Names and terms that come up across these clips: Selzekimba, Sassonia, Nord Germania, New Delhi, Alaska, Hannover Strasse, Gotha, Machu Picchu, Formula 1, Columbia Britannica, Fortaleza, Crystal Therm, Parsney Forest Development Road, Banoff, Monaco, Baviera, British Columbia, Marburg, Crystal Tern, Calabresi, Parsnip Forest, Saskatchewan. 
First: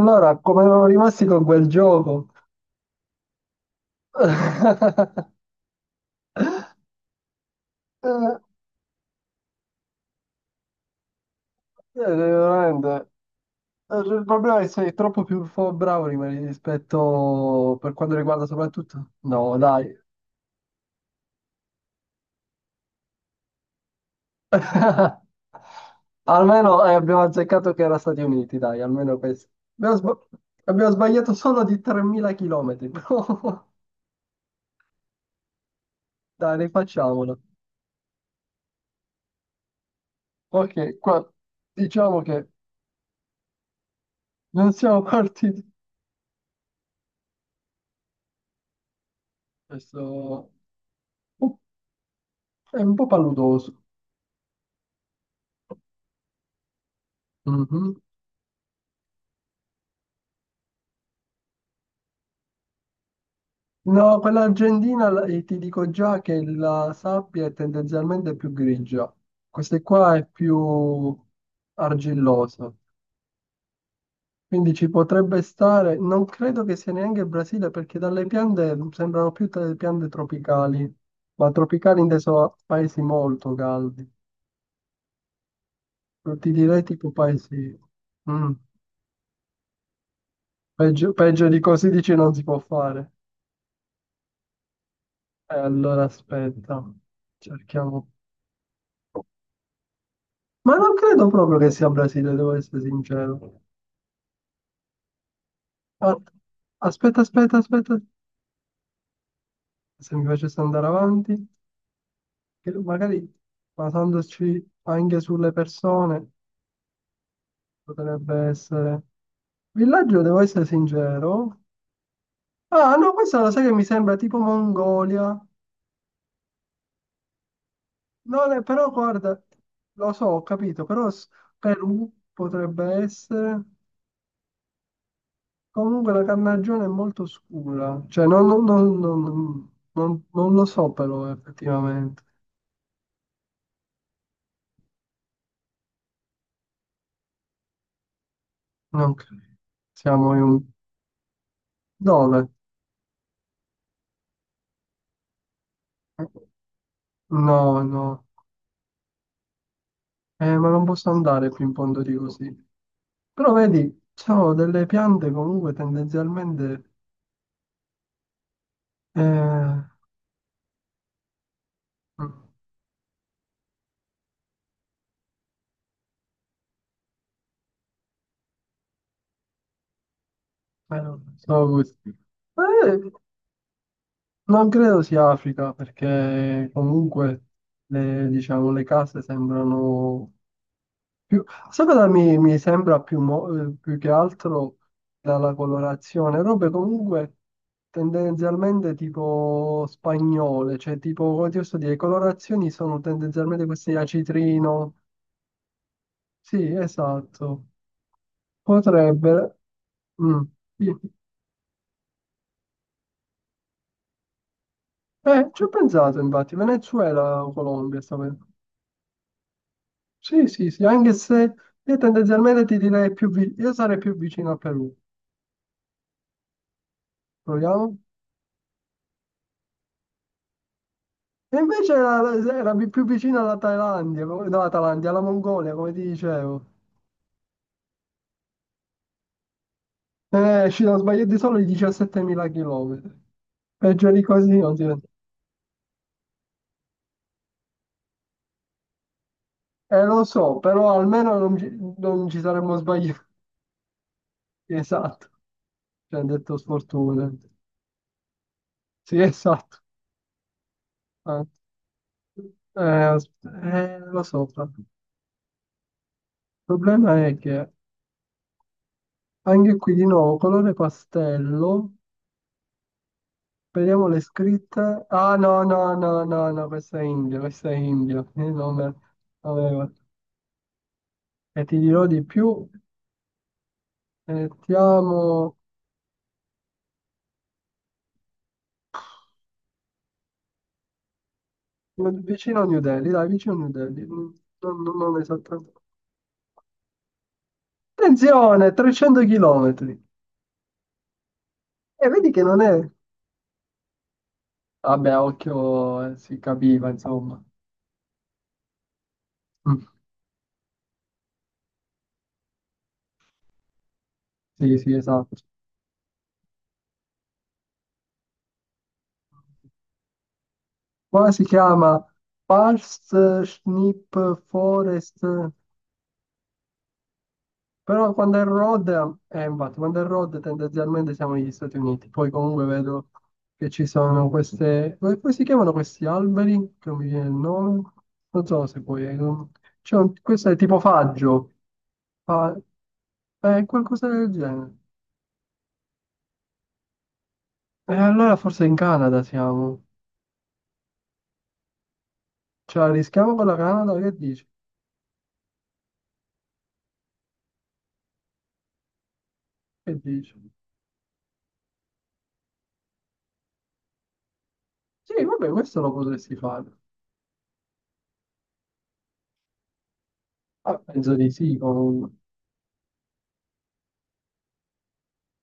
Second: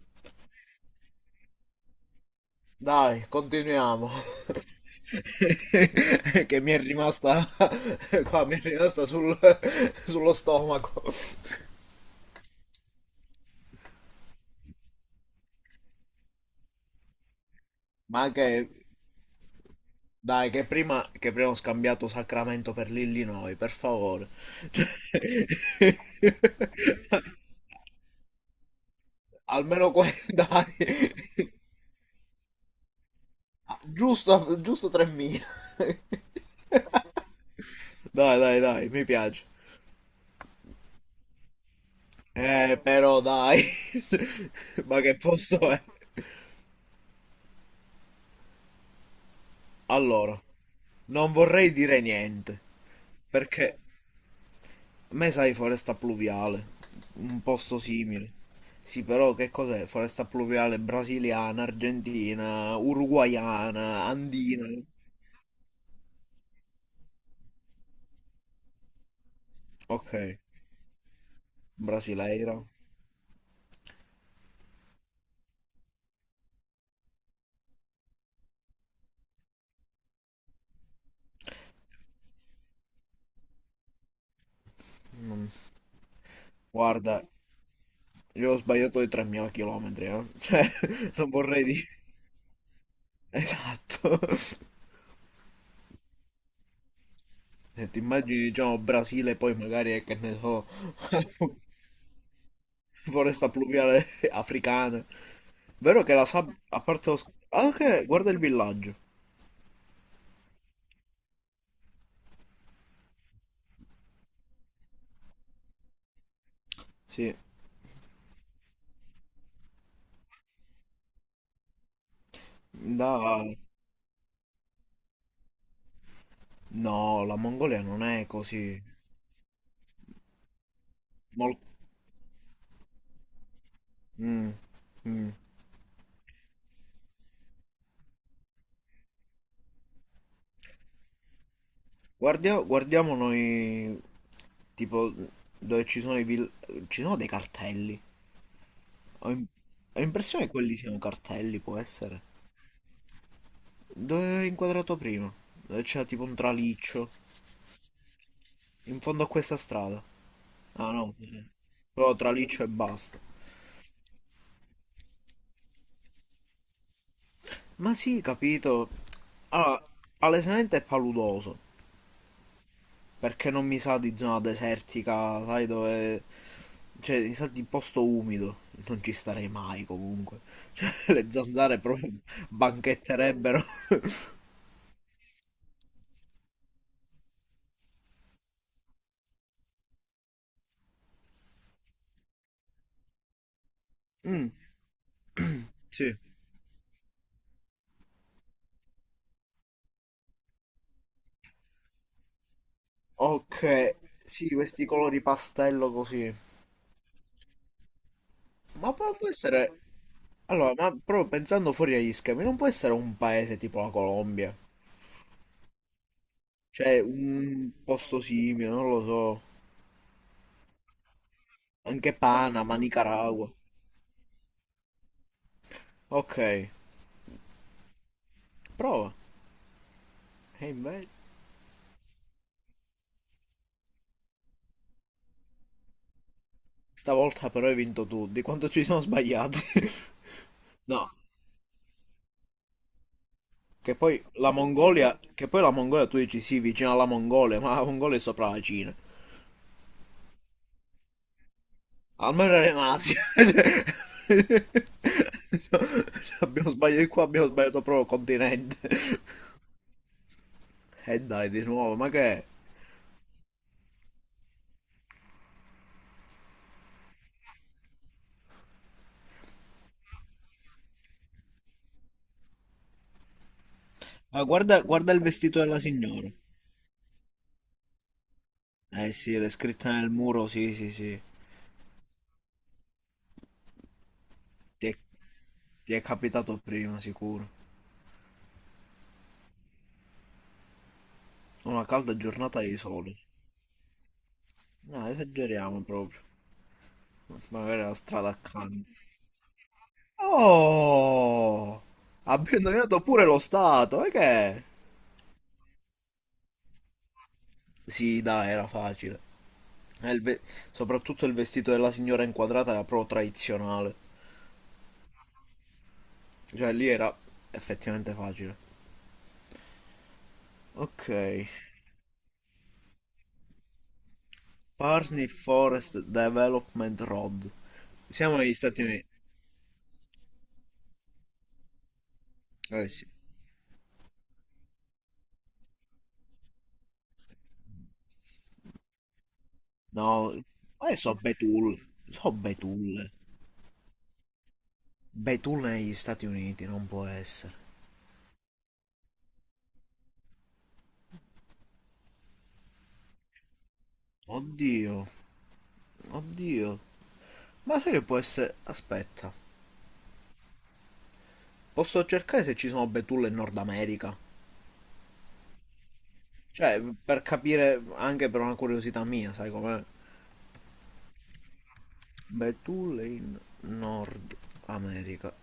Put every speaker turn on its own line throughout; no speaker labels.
Allora, come erano rimasti con quel gioco?
Dai, continuiamo. Che mi è rimasta
Eh,
qua, mi è rimasta sullo stomaco.
eh, veramente. Il problema è che sei troppo più bravo rimani rispetto per quanto
Ma
riguarda
anche,
soprattutto. No, dai.
dai, che prima ho scambiato Sacramento per l'Illinois, per favore.
Almeno abbiamo azzeccato che era Stati Uniti, dai, almeno questo.
Almeno
Abbiamo,
qua,
sba-
dai.
abbiamo sbagliato solo di 3.000 km, però
Giusto, giusto 3.000.
dai, rifacciamolo.
Dai, dai, dai, mi piace.
Ok, qua diciamo che
Però dai.
non
Ma
siamo
che posto
partiti.
è? Allora,
Questo
non
uh,
vorrei dire niente,
è un po'
perché
paludoso.
a me sai foresta pluviale, un posto
Mhm.
simile. Sì, però che cos'è? Foresta pluviale brasiliana, argentina, uruguaiana,
No, quella
andina.
argentina ti dico già che la sabbia è tendenzialmente più grigia, questa
Ok,
qua è più
brasileira.
argillosa, quindi ci potrebbe stare, non credo che sia neanche il Brasile perché dalle piante sembrano più delle piante tropicali, ma tropicali inteso a paesi molto caldi.
Mm,
Non ti direi tipo
guarda,
paesi... Mm.
io ho sbagliato di 3000 km, eh. Cioè,
Peggio,
non
peggio di
vorrei dire...
così dici non si può fare.
Esatto.
Allora aspetta,
E ti
cerchiamo.
immagini, diciamo, Brasile, poi magari, che ne so...
Ma non credo proprio che sia Brasile, devo essere
foresta
sincero.
pluviale africana. Vero che
Ah,
la sabbia, a parte lo
aspetta, aspetta,
ah,
aspetta.
ok, guarda il villaggio.
Se mi facesse andare avanti, che magari basandoci anche sulle persone,
Sì,
potrebbe essere... Villaggio, devo essere sincero. Ah, no, questa lo
da...
sai che mi sembra tipo Mongolia.
No, la Mongolia non è
Non è,
così.
però guarda, lo so, ho capito, però
Mol-
Perù potrebbe essere.
Mm, mm.
Comunque la carnagione è molto scura, cioè non lo so però effettivamente.
Guardiamo noi, tipo, dove ci sono i ci sono dei cartelli.
Non
Ho, im-
credo.
ho
Siamo in
l'impressione che
un...
quelli siano cartelli, può essere.
Dove?
Dove ho inquadrato prima? Dove c'era tipo un traliccio.
No, no.
In fondo a questa strada.
Ma non
Ah
posso
no, sì.
andare più in fondo di
Però traliccio e
così.
basta.
Però vedi, sono delle piante comunque tendenzialmente...
Ma sì, capito. Allora,
Eh,
palesemente è paludoso,
eh,
perché non mi sa di zona desertica, sai dove... Cioè, mi sa di posto umido, non ci starei mai comunque. Cioè,
non
le
so
zanzare
questi.
proprio
Eh,
banchetterebbero.
non credo sia Africa perché comunque le, diciamo, le case sembrano Più- sai cosa mi sembra più, più che
Mm,
altro dalla
sì.
colorazione? Robe comunque tendenzialmente tipo spagnole, cioè tipo, come ti posso dire, le colorazioni sono tendenzialmente
Ok,
questi a
sì, questi
citrino.
colori pastello così.
Sì, esatto.
Ma poi può
Potrebbe...
essere...
mm,
Allora, ma
sì.
proprio pensando fuori agli schemi, non può essere un paese tipo la Colombia?
Ci ho pensato infatti,
Cioè,
Venezuela o
un
Colombia, sta
posto
per-
simile, non lo so.
Sì, sì, sì, anche se io
Anche
tendenzialmente
Panama,
ti direi più...
Nicaragua.
vi- Io sarei più vicino al Perù.
Ok,
Proviamo?
prova. E invece...
E invece era più vicino alla Thailandia, no, alla Thailandia, alla Mongolia, come ti dicevo.
Stavolta però hai vinto tu, di quanto ci siamo sbagliati.
Ci sono
No,
sbagliati solo i 17.000 chilometri.
che
Peggio di
poi la
così non si vede.
Mongolia, che poi la Mongolia tu dici sì, vicino alla Mongolia, ma la Mongolia è sopra la Cina.
Lo so, però almeno non ci
Almeno era
saremmo
in
sbagliati.
Asia.
Esatto,
No,
ci hanno detto
abbiamo sbagliato qua,
sfortuna.
abbiamo sbagliato proprio continente.
Sì, esatto.
E
Ah.
dai, di nuovo, ma che è?
Eh, as- lo so, il problema è che anche qui di nuovo colore pastello. Vediamo le
Ma guarda,
scritte.
guarda il
Ah,
vestito
no,
della
no, no,
signora.
no, no, questo è Indio, questo è Indio. Io non
Eh sì, le scritte
avevo.
nel muro, sì, sì, sì.
E ti dirò di più.
Ti è,
Mettiamo
ti è capitato prima, sicuro. Una calda giornata
vicino a
di
New Delhi,
sole.
dai, vicino a New Delhi. Non, non-
No,
non esattamente.
esageriamo proprio. Magari la strada
Attenzione,
accanto.
300 chilometri.
Oh!
E vedi che
Abbiamo
non è...
indovinato pure lo stato, e che? È?
Vabbè, a occhio, si capiva, insomma.
Sì, dai, era facile.
Mm,
Eh, il ve- Soprattutto il vestito della signora inquadrata era proprio tradizionale.
sì, sì, esatto.
Cioè, lì era effettivamente facile. Ok.
Qua si chiama Parsnip Forest.
Parsney Forest Development Road.
Però
Siamo
quando è
negli Stati
road,
Uniti.
infatti, quando è road tendenzialmente siamo negli Stati Uniti, poi comunque
Eh sì.
vedo che ci sono queste, come si chiamano questi alberi? Che non mi viene il nome, non so se poi, c'è
No,
questo è tipo
ma so
faggio,
betulle. So
fa-
betulle.
qualcosa del genere.
Beh, tu negli Stati Uniti non può essere.
E allora forse in Canada siamo, ce la rischiamo con la Canada, che dici?
Oddio, oddio. Ma sai che può essere... Aspetta,
Che dici?
posso cercare se ci sono betulle in Nord America?
Sì, vabbè, questo lo potresti fare.
Cioè, per capire, anche per una curiosità mia, sai com'è?
Ah, penso di sì, comunque.
Betulle in Nord America.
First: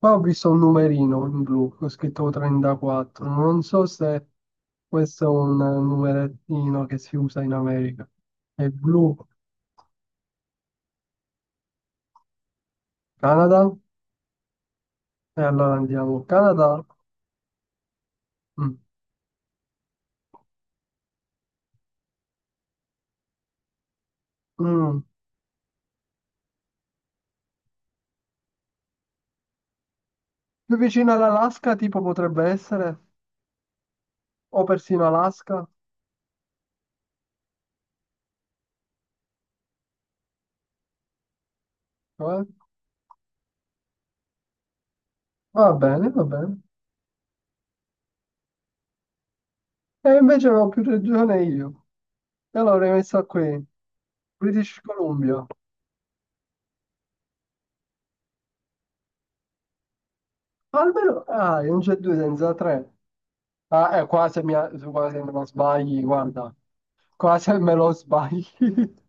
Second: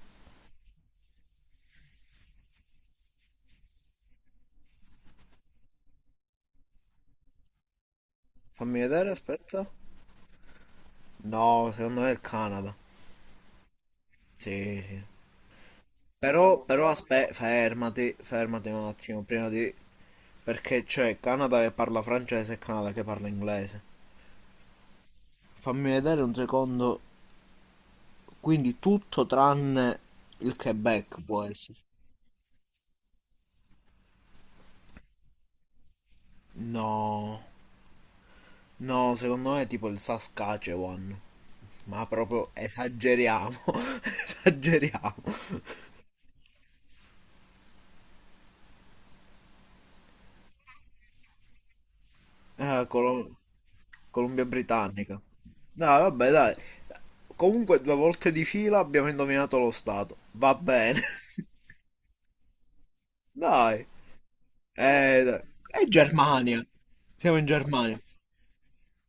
Qua ho visto un numerino in blu, ho scritto 34, non so se questo è un numerettino che si usa in America. È
Fammi vedere,
blu,
aspetta. No, secondo me è il Canada.
Canada,
Sì, sì.
e allora andiamo,
Però,
Canada.
però aspetta, fermati, fermati
Mm.
un attimo, prima di... Perché c'è Canada che parla francese e Canada che parla inglese.
Mm.
Fammi vedere un secondo. Quindi tutto tranne il
Più vicino
Quebec può
all'Alaska
essere.
tipo potrebbe essere, o persino Alaska,
No, no, secondo me è tipo il Saskatchewan. Ma
eh?
proprio esageriamo, esageriamo.
Va bene, va bene. E invece avevo più regione io, e
Eh,
allora ho messo
Colo-
qui,
Columbia
British
Britannica.
Columbia,
No, vabbè, dai. Comunque due volte di fila abbiamo indovinato lo stato. Va bene.
almeno, ah, non c'è due senza tre.
Dai.
Ah, qua se me
Dai.
lo
È
sbagli, guarda,
Germania.
qua
Siamo in
se me lo
Germania.
sbagli.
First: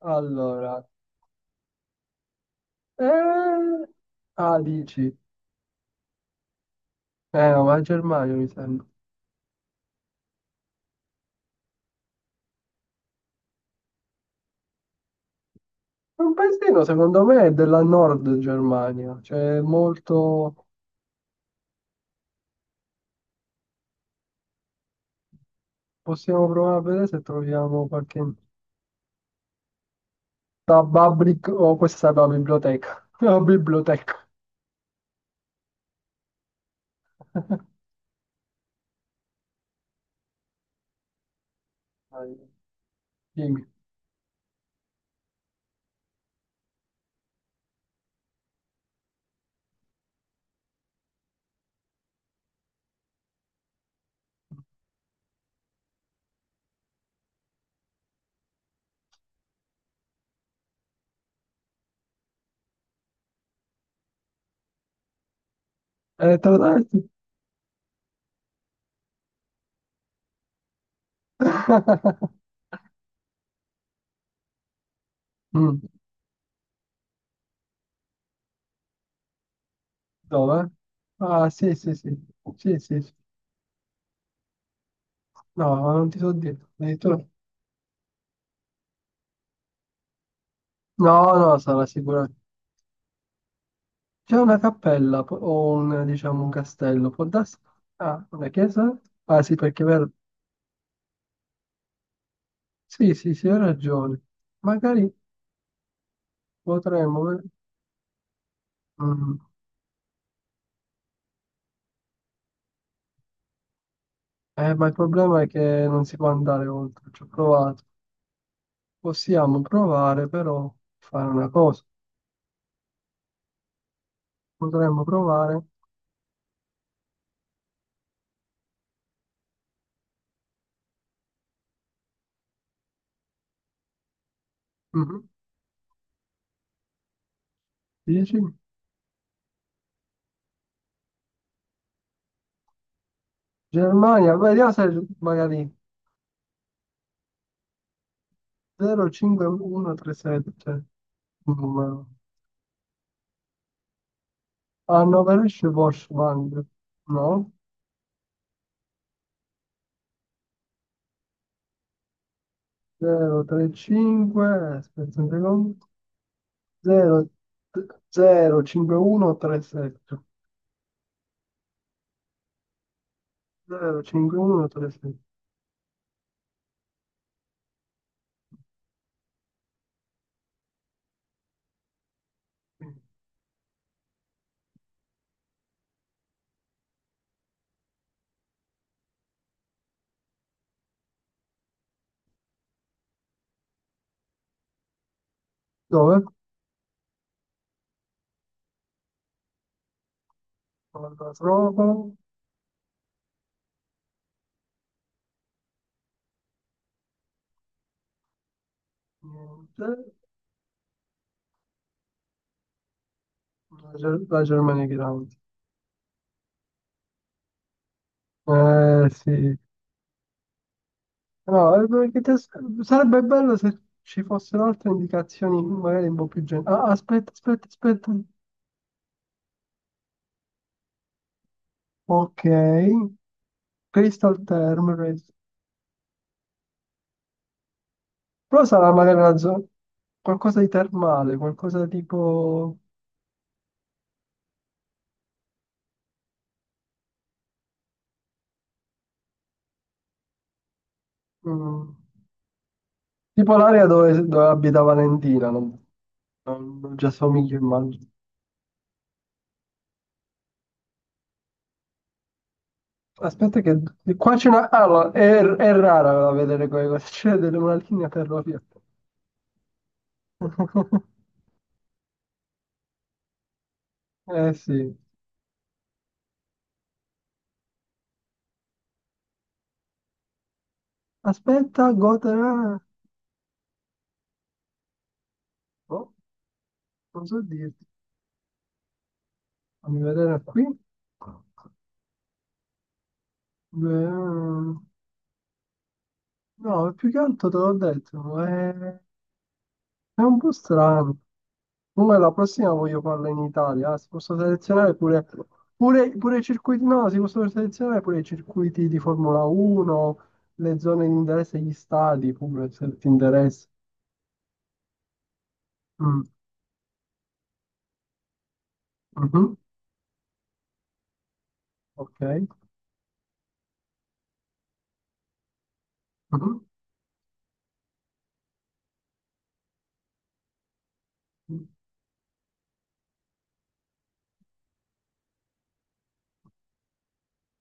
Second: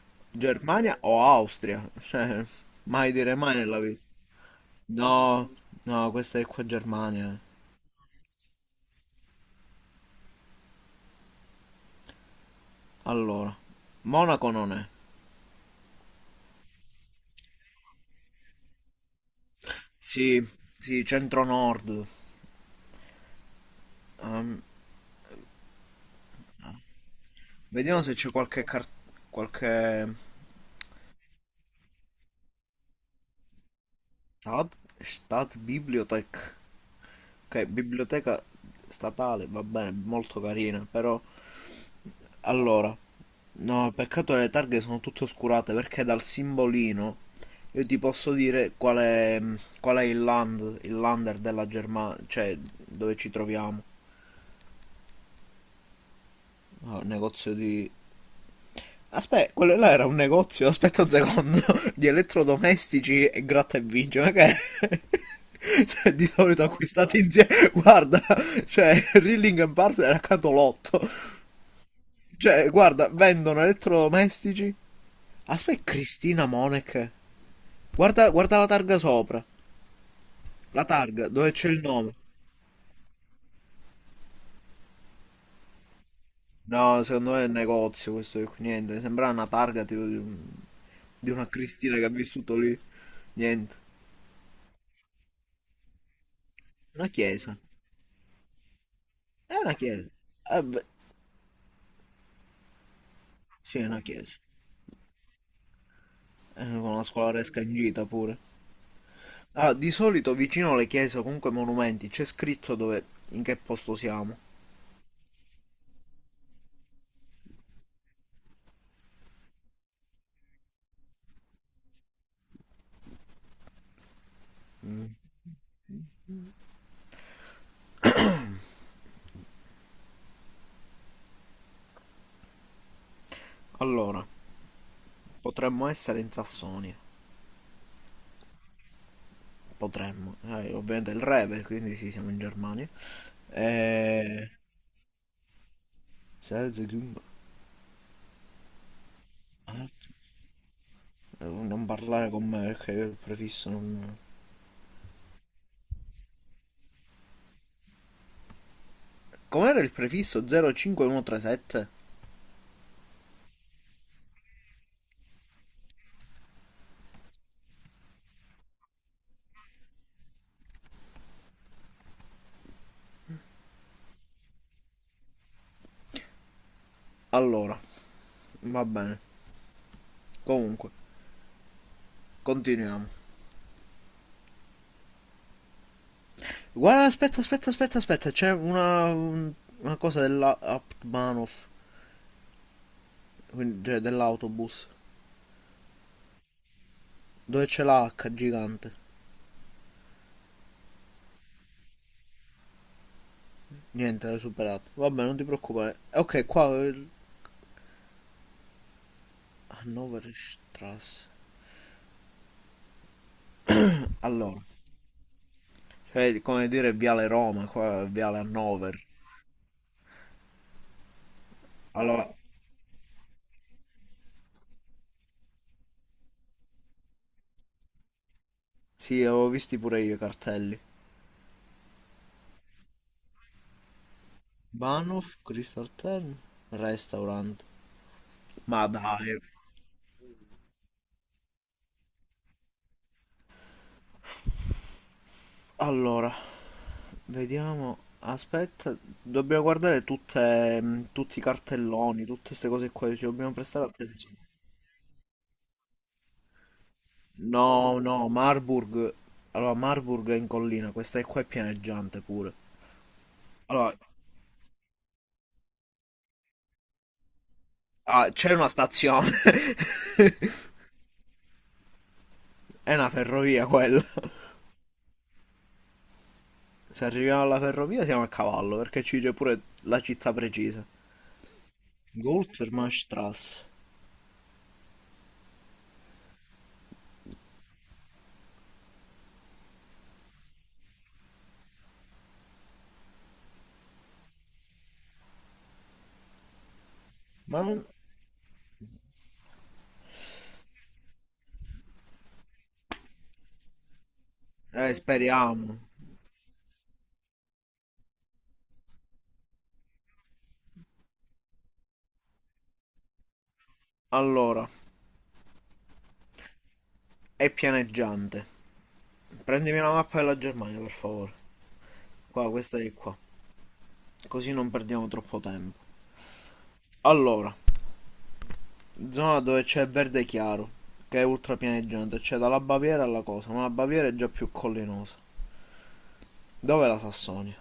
Allora,
Germania o Austria? Cioè, mai dire mai nella
eh,
vita.
ah, dici,
No, no, questa è qua Germania.
no, ma è Germania mi sembra.
Allora, Monaco non è.
È un paesino, secondo me, è della Nord Germania, cioè è
Sì,
molto...
sì, centro-nord. Ehm,
Possiamo provare a vedere se troviamo
vediamo se
qualche...
c'è qualche qualche
Da Babrik, oh, questa è la biblioteca, la biblioteca.
stat, stat bibliothek. Ok, biblioteca statale, va bene, molto carina, però
Dai,
allora,
dimmi.
no, peccato che le targhe sono tutte oscurate perché dal simbolino io ti posso dire qual è, mm, qual è il land, il lander della Germania, cioè dove ci troviamo. Ah, un negozio di... Aspetta, quello là era un negozio, aspetta un secondo, di elettrodomestici e gratta e vince, ma che... è? Cioè, di
Te lo
solito
dai?
acquistati insieme, guarda, cioè Rilling and Partner era accanto l'otto. Cioè, guarda, vendono elettrodomestici.
Mm,
Aspetta, Cristina Monek. Guarda, guarda la targa sopra.
dove?
La targa,
Ah,
dove c'è
sì,
il
sì,
nome.
sì. Sì, sì, sì. No, ma non ti so dire.
No, secondo me è il negozio questo qui. Niente, sembra una targa tipo di, un-
No,
di
no,
una
no, sarà
Cristina che ha
sicuramente.
vissuto lì. Niente.
C'è una cappella o un, diciamo, un
Una
castello. Può darsi...
chiesa.
Ah, una chiesa? Ah, sì,
È una
perché è
chiesa.
vero.
Eh beh,
Sì, sì, sì, hai
sì, è una
ragione.
chiesa.
Magari
Con una
potremmo
scolaresca in gita pure.
mm.
Ah, di solito vicino alle chiese o comunque ai monumenti c'è scritto dove, in che posto siamo.
Ma il problema è che non si può andare oltre. Ci ho provato. Possiamo provare, però, fare una cosa. Potremmo
Mm.
provare...
Allora,
Mhm.
potremmo essere in Sassonia.
Dici?
Potremmo. Ovviamente il re, per- quindi sì, siamo in Germania.
Germania,
Eh,
vediamo se magari
Selzekimba.
05137, cioè un
Non
numero.
parlare con me perché io il prefisso non...
Hanno Veloce Washband, no?
Com'era il prefisso 05137?
035, aspetta, un secondo, 0, 05137, 05137.
Allora, va bene. Comunque, continuiamo. Guarda, aspetta, aspetta, aspetta, aspetta. C'è una, un- una cosa dell'Aptmanov, cioè dell'autobus,
Dove?
dove c'è la H gigante.
Non la trovo,
Niente, l'hai superato. Vabbè, non ti preoccupare. Ok, qua...
niente,
Hannover Strasse.
la
Allora,
Germania Grande.
cioè, come dire Viale Roma, qua è Viale Hannover.
Eh sì, no, perché
Allora,
sarebbe bello se ci fossero altre indicazioni, magari un po' più generali. Ah, aspetta, aspetta, aspetta.
sì, avevo visti pure io i cartelli.
Ok, Crystal Therm.
Banoff, Crystal Tern, Restaurant.
Però
Ma
sarà magari una
dai.
zona. Qualcosa di termale, qualcosa tipo,
Allora, vediamo. Aspetta, dobbiamo guardare tutte, tutti i
mm,
cartelloni, tutte queste cose qua, ci dobbiamo
tipo
prestare
l'area dove,
attenzione.
dove abita Valentina, non ci assomiglio
No,
immagino.
no, Marburg. Allora, Marburg è in collina, questa è qua è pianeggiante pure.
Aspetta che
Allora,
qua c'è una... Ah, no, è rara da vedere quelle cose, c'è una linea
ah, c'è
ferroviaria.
una stazione, è una ferrovia quella.
Eh sì.
Se arriviamo alla ferrovia siamo a cavallo, perché ci dice pure la città precisa.
Aspetta,
Gol per
Gotha...
Mastras.
Oh, non so dirti. Fammi vedere qui. No, più che altro te
Ma
l'ho
non...
detto, è un po' strano. Comunque la prossima voglio farla in Italia, eh. Si possono selezionare pure,
Speriamo.
pure, pure i circuiti, no, si possono selezionare pure i circuiti di Formula 1, le zone di interesse, gli stadi pure, se ti interessa.
Allora,
Mm,
è pianeggiante.
mhm,
Prendimi la mappa della Germania, per favore.
ok.
Qua, questa è qua. Così non perdiamo troppo tempo.
Mhm.
Allora, zona dove c'è verde chiaro, che è ultra pianeggiante. C'è cioè dalla Baviera alla cosa, ma la Baviera è già più collinosa. Dov'è la Sassonia?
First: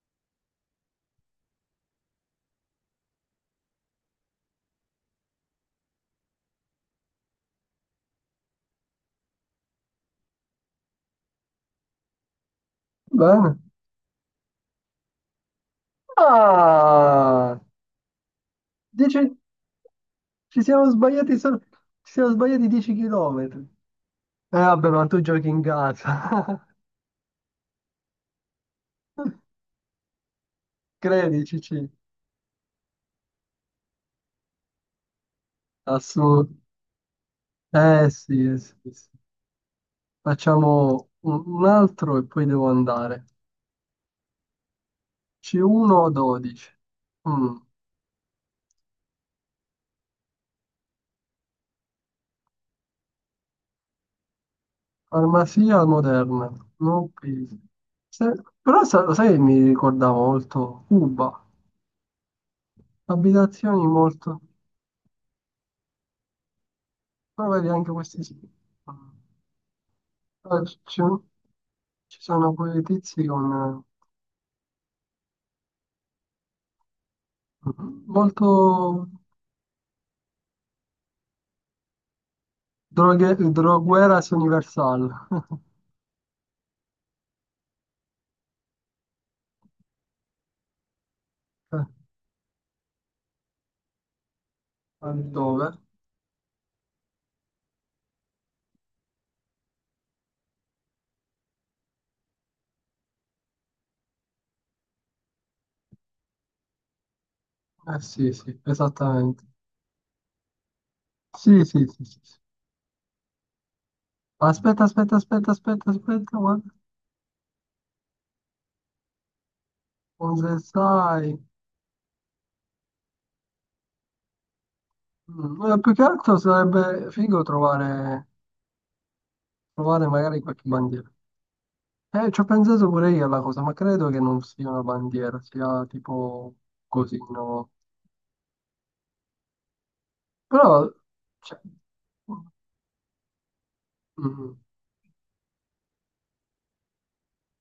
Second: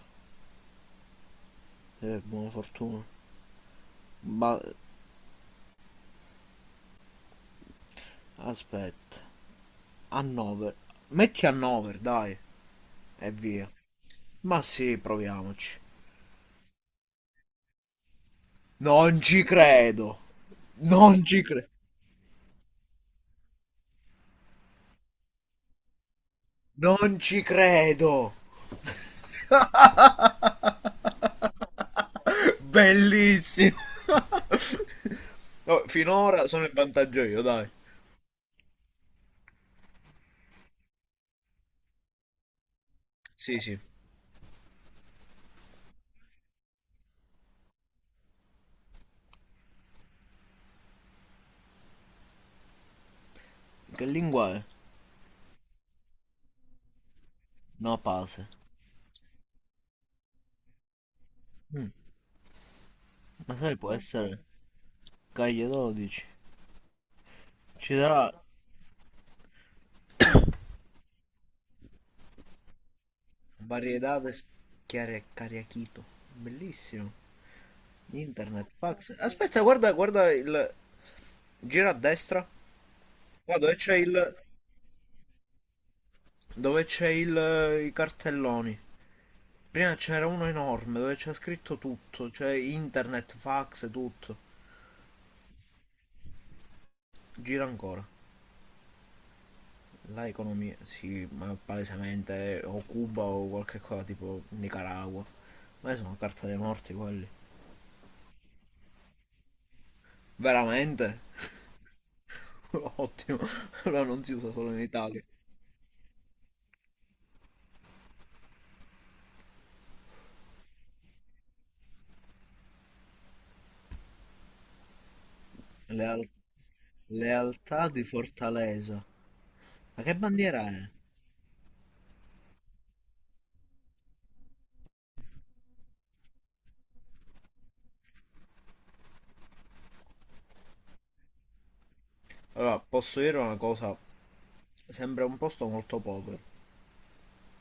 Buona fortuna. Ba- Aspetta. Hannover. Metti Hannover, dai. E
Bene.
via. Ma sì, proviamoci.
Ah,
Non
dieci-
ci credo. Non ci credo.
ci siamo sbagliati 10 km. Eh vabbè, ma tu giochi in casa.
Non ci credo.
Credici,
Bellissimo. Oh, finora
assurdo.
sono in vantaggio io, dai.
Eh sì, sì. Sì. Facciamo un altro e poi devo andare.
Sì, sì.
C1 o 12? Mm.
Che lingua è?
Farmacia moderna. No, please.
No,
Se-
pase.
lo sai che mi ricordava molto Cuba.
Ma sai,
Abitazioni
può
molto...
essere Caglie 12.
Però vedi anche
Ci
questi
sarà
sì. Mm. Ah, Ci sono quei tizi con...
variedades chiare cariachito. Bellissimo.
eh,
Internet,
Molto...
fax. Aspetta, guarda, guarda il... Gira a destra.
Droghe,
Qua dove c'è
drogueras
il...
universal.
Dove c'è il... I cartelloni. Prima c'era uno enorme dove c'è scritto tutto, cioè internet, fax, tutto.
Dove?
Gira ancora. La economia, sì, ma palesemente o Cuba o qualche cosa tipo Nicaragua. Ma sono carta dei morti quelli.
Eh sì, sì, esattamente.
Veramente?
Sì, sì, sì, sì. Sì.
Ottimo. Allora non si usa solo in
Aspetta, aspetta,
Italia.
aspetta, aspetta, aspetta, guarda. Cosa sai? Mm, più che
Leal-
altro sarebbe figo
lealtà di
trovare,
Fortaleza. Ma
trovare
che
magari qualche
bandiera è?
bandiera. Ci ho pensato pure io alla cosa, ma credo che non sia una bandiera, sia tipo così, no? Però, cioè,
Allora, posso dire una cosa,
mm,
sembra un posto molto povero.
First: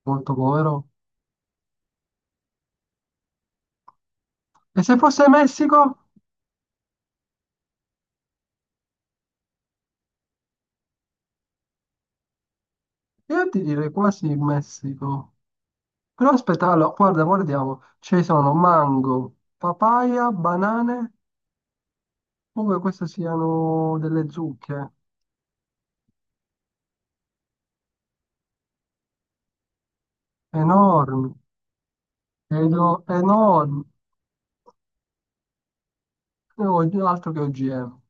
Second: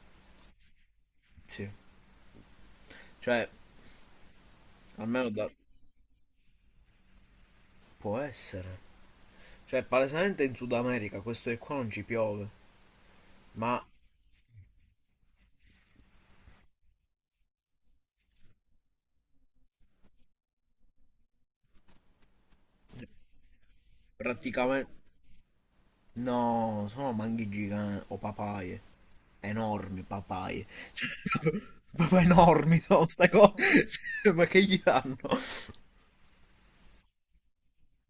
molto povero.
Sì. Cioè,
E se fosse
almeno da...
Messico?
Può essere. Cioè, palesemente in Sud America questo che qua non ci piove,
Io ti
ma
direi quasi Messico. Però aspetta, allora, guarda, guardiamo. Ci sono mango, papaya, banane. Come queste siano delle zucche
praticamente... No, sono manghi giganti o papaie, enormi papaie. Cioè,
enormi,
proprio enormi sono
credo
queste
enormi,
cose, cioè, ma che gli danno?
altro che OGM.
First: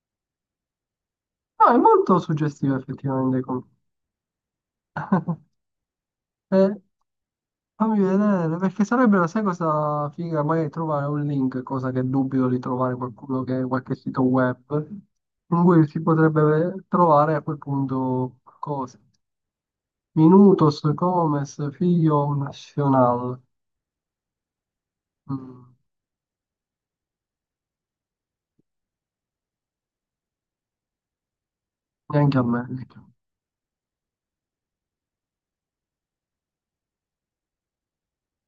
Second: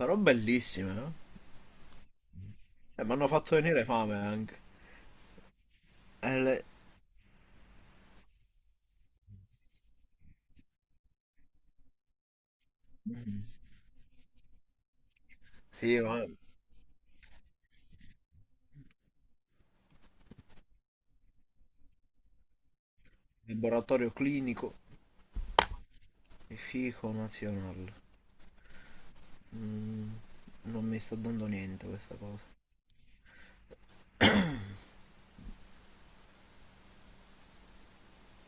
Però bellissime, no?
No, è molto suggestivo
Mi hanno
effettivamente.
fatto venire fame anche. E le-
Eh, fammi vedere, perché sarebbero, sai cosa figa, magari trovare un link, cosa che dubito di trovare qualcuno
Mm.
che qualche sito web, in cui
Sì,
si
ma...
potrebbe trovare a quel punto cose. Minutos, comes, figlio nazionale.
Laboratorio clinico
Mm,
e fico nazionale. Mm, non mi sta dando niente questa
neanche a
cosa.
me.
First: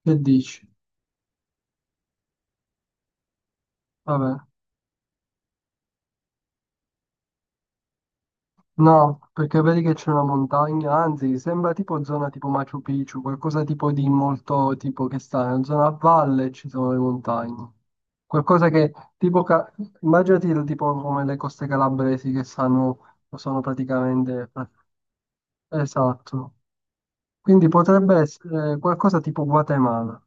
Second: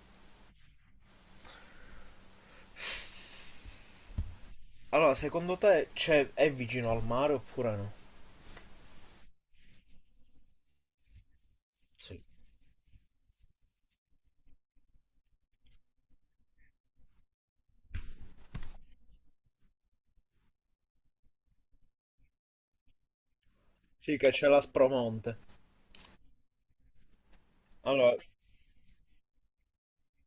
Che dici? Vabbè.
Allora, secondo te c'è, è vicino al mare oppure no?
No, perché vedi che c'è una montagna, anzi, sembra tipo
Sì.
zona tipo Machu Picchu, qualcosa tipo di molto tipo che sta in una zona a valle e ci sono le montagne. Qualcosa che tipo, immaginati il tipo come le coste calabresi che stanno, sono
Sì, che c'è
praticamente...
la
eh,
Spromonte.
Esatto. Quindi potrebbe
Allora,
essere qualcosa tipo Guatemala.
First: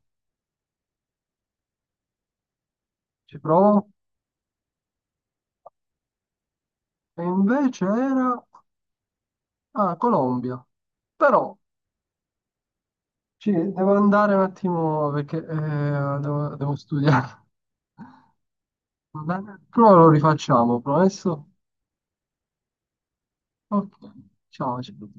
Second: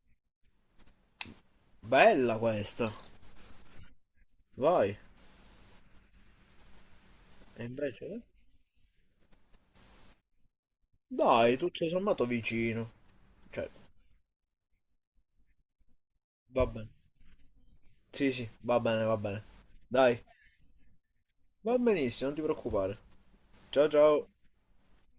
bella questa.
Ci provo.
Vai.
E
E
invece
invece? Eh?
era... Ah, Colombia. Però
Dai, tutto sommato vicino.
ci
Cioè,
devo andare un attimo perché devo
va
devo
bene.
studiare.
Sì, sì, va bene, va bene.
Vabbè, prova lo
Dai,
rifacciamo, promesso?
va benissimo, non ti preoccupare. Ciao,
Ok,
ciao.
ciao. Ciao.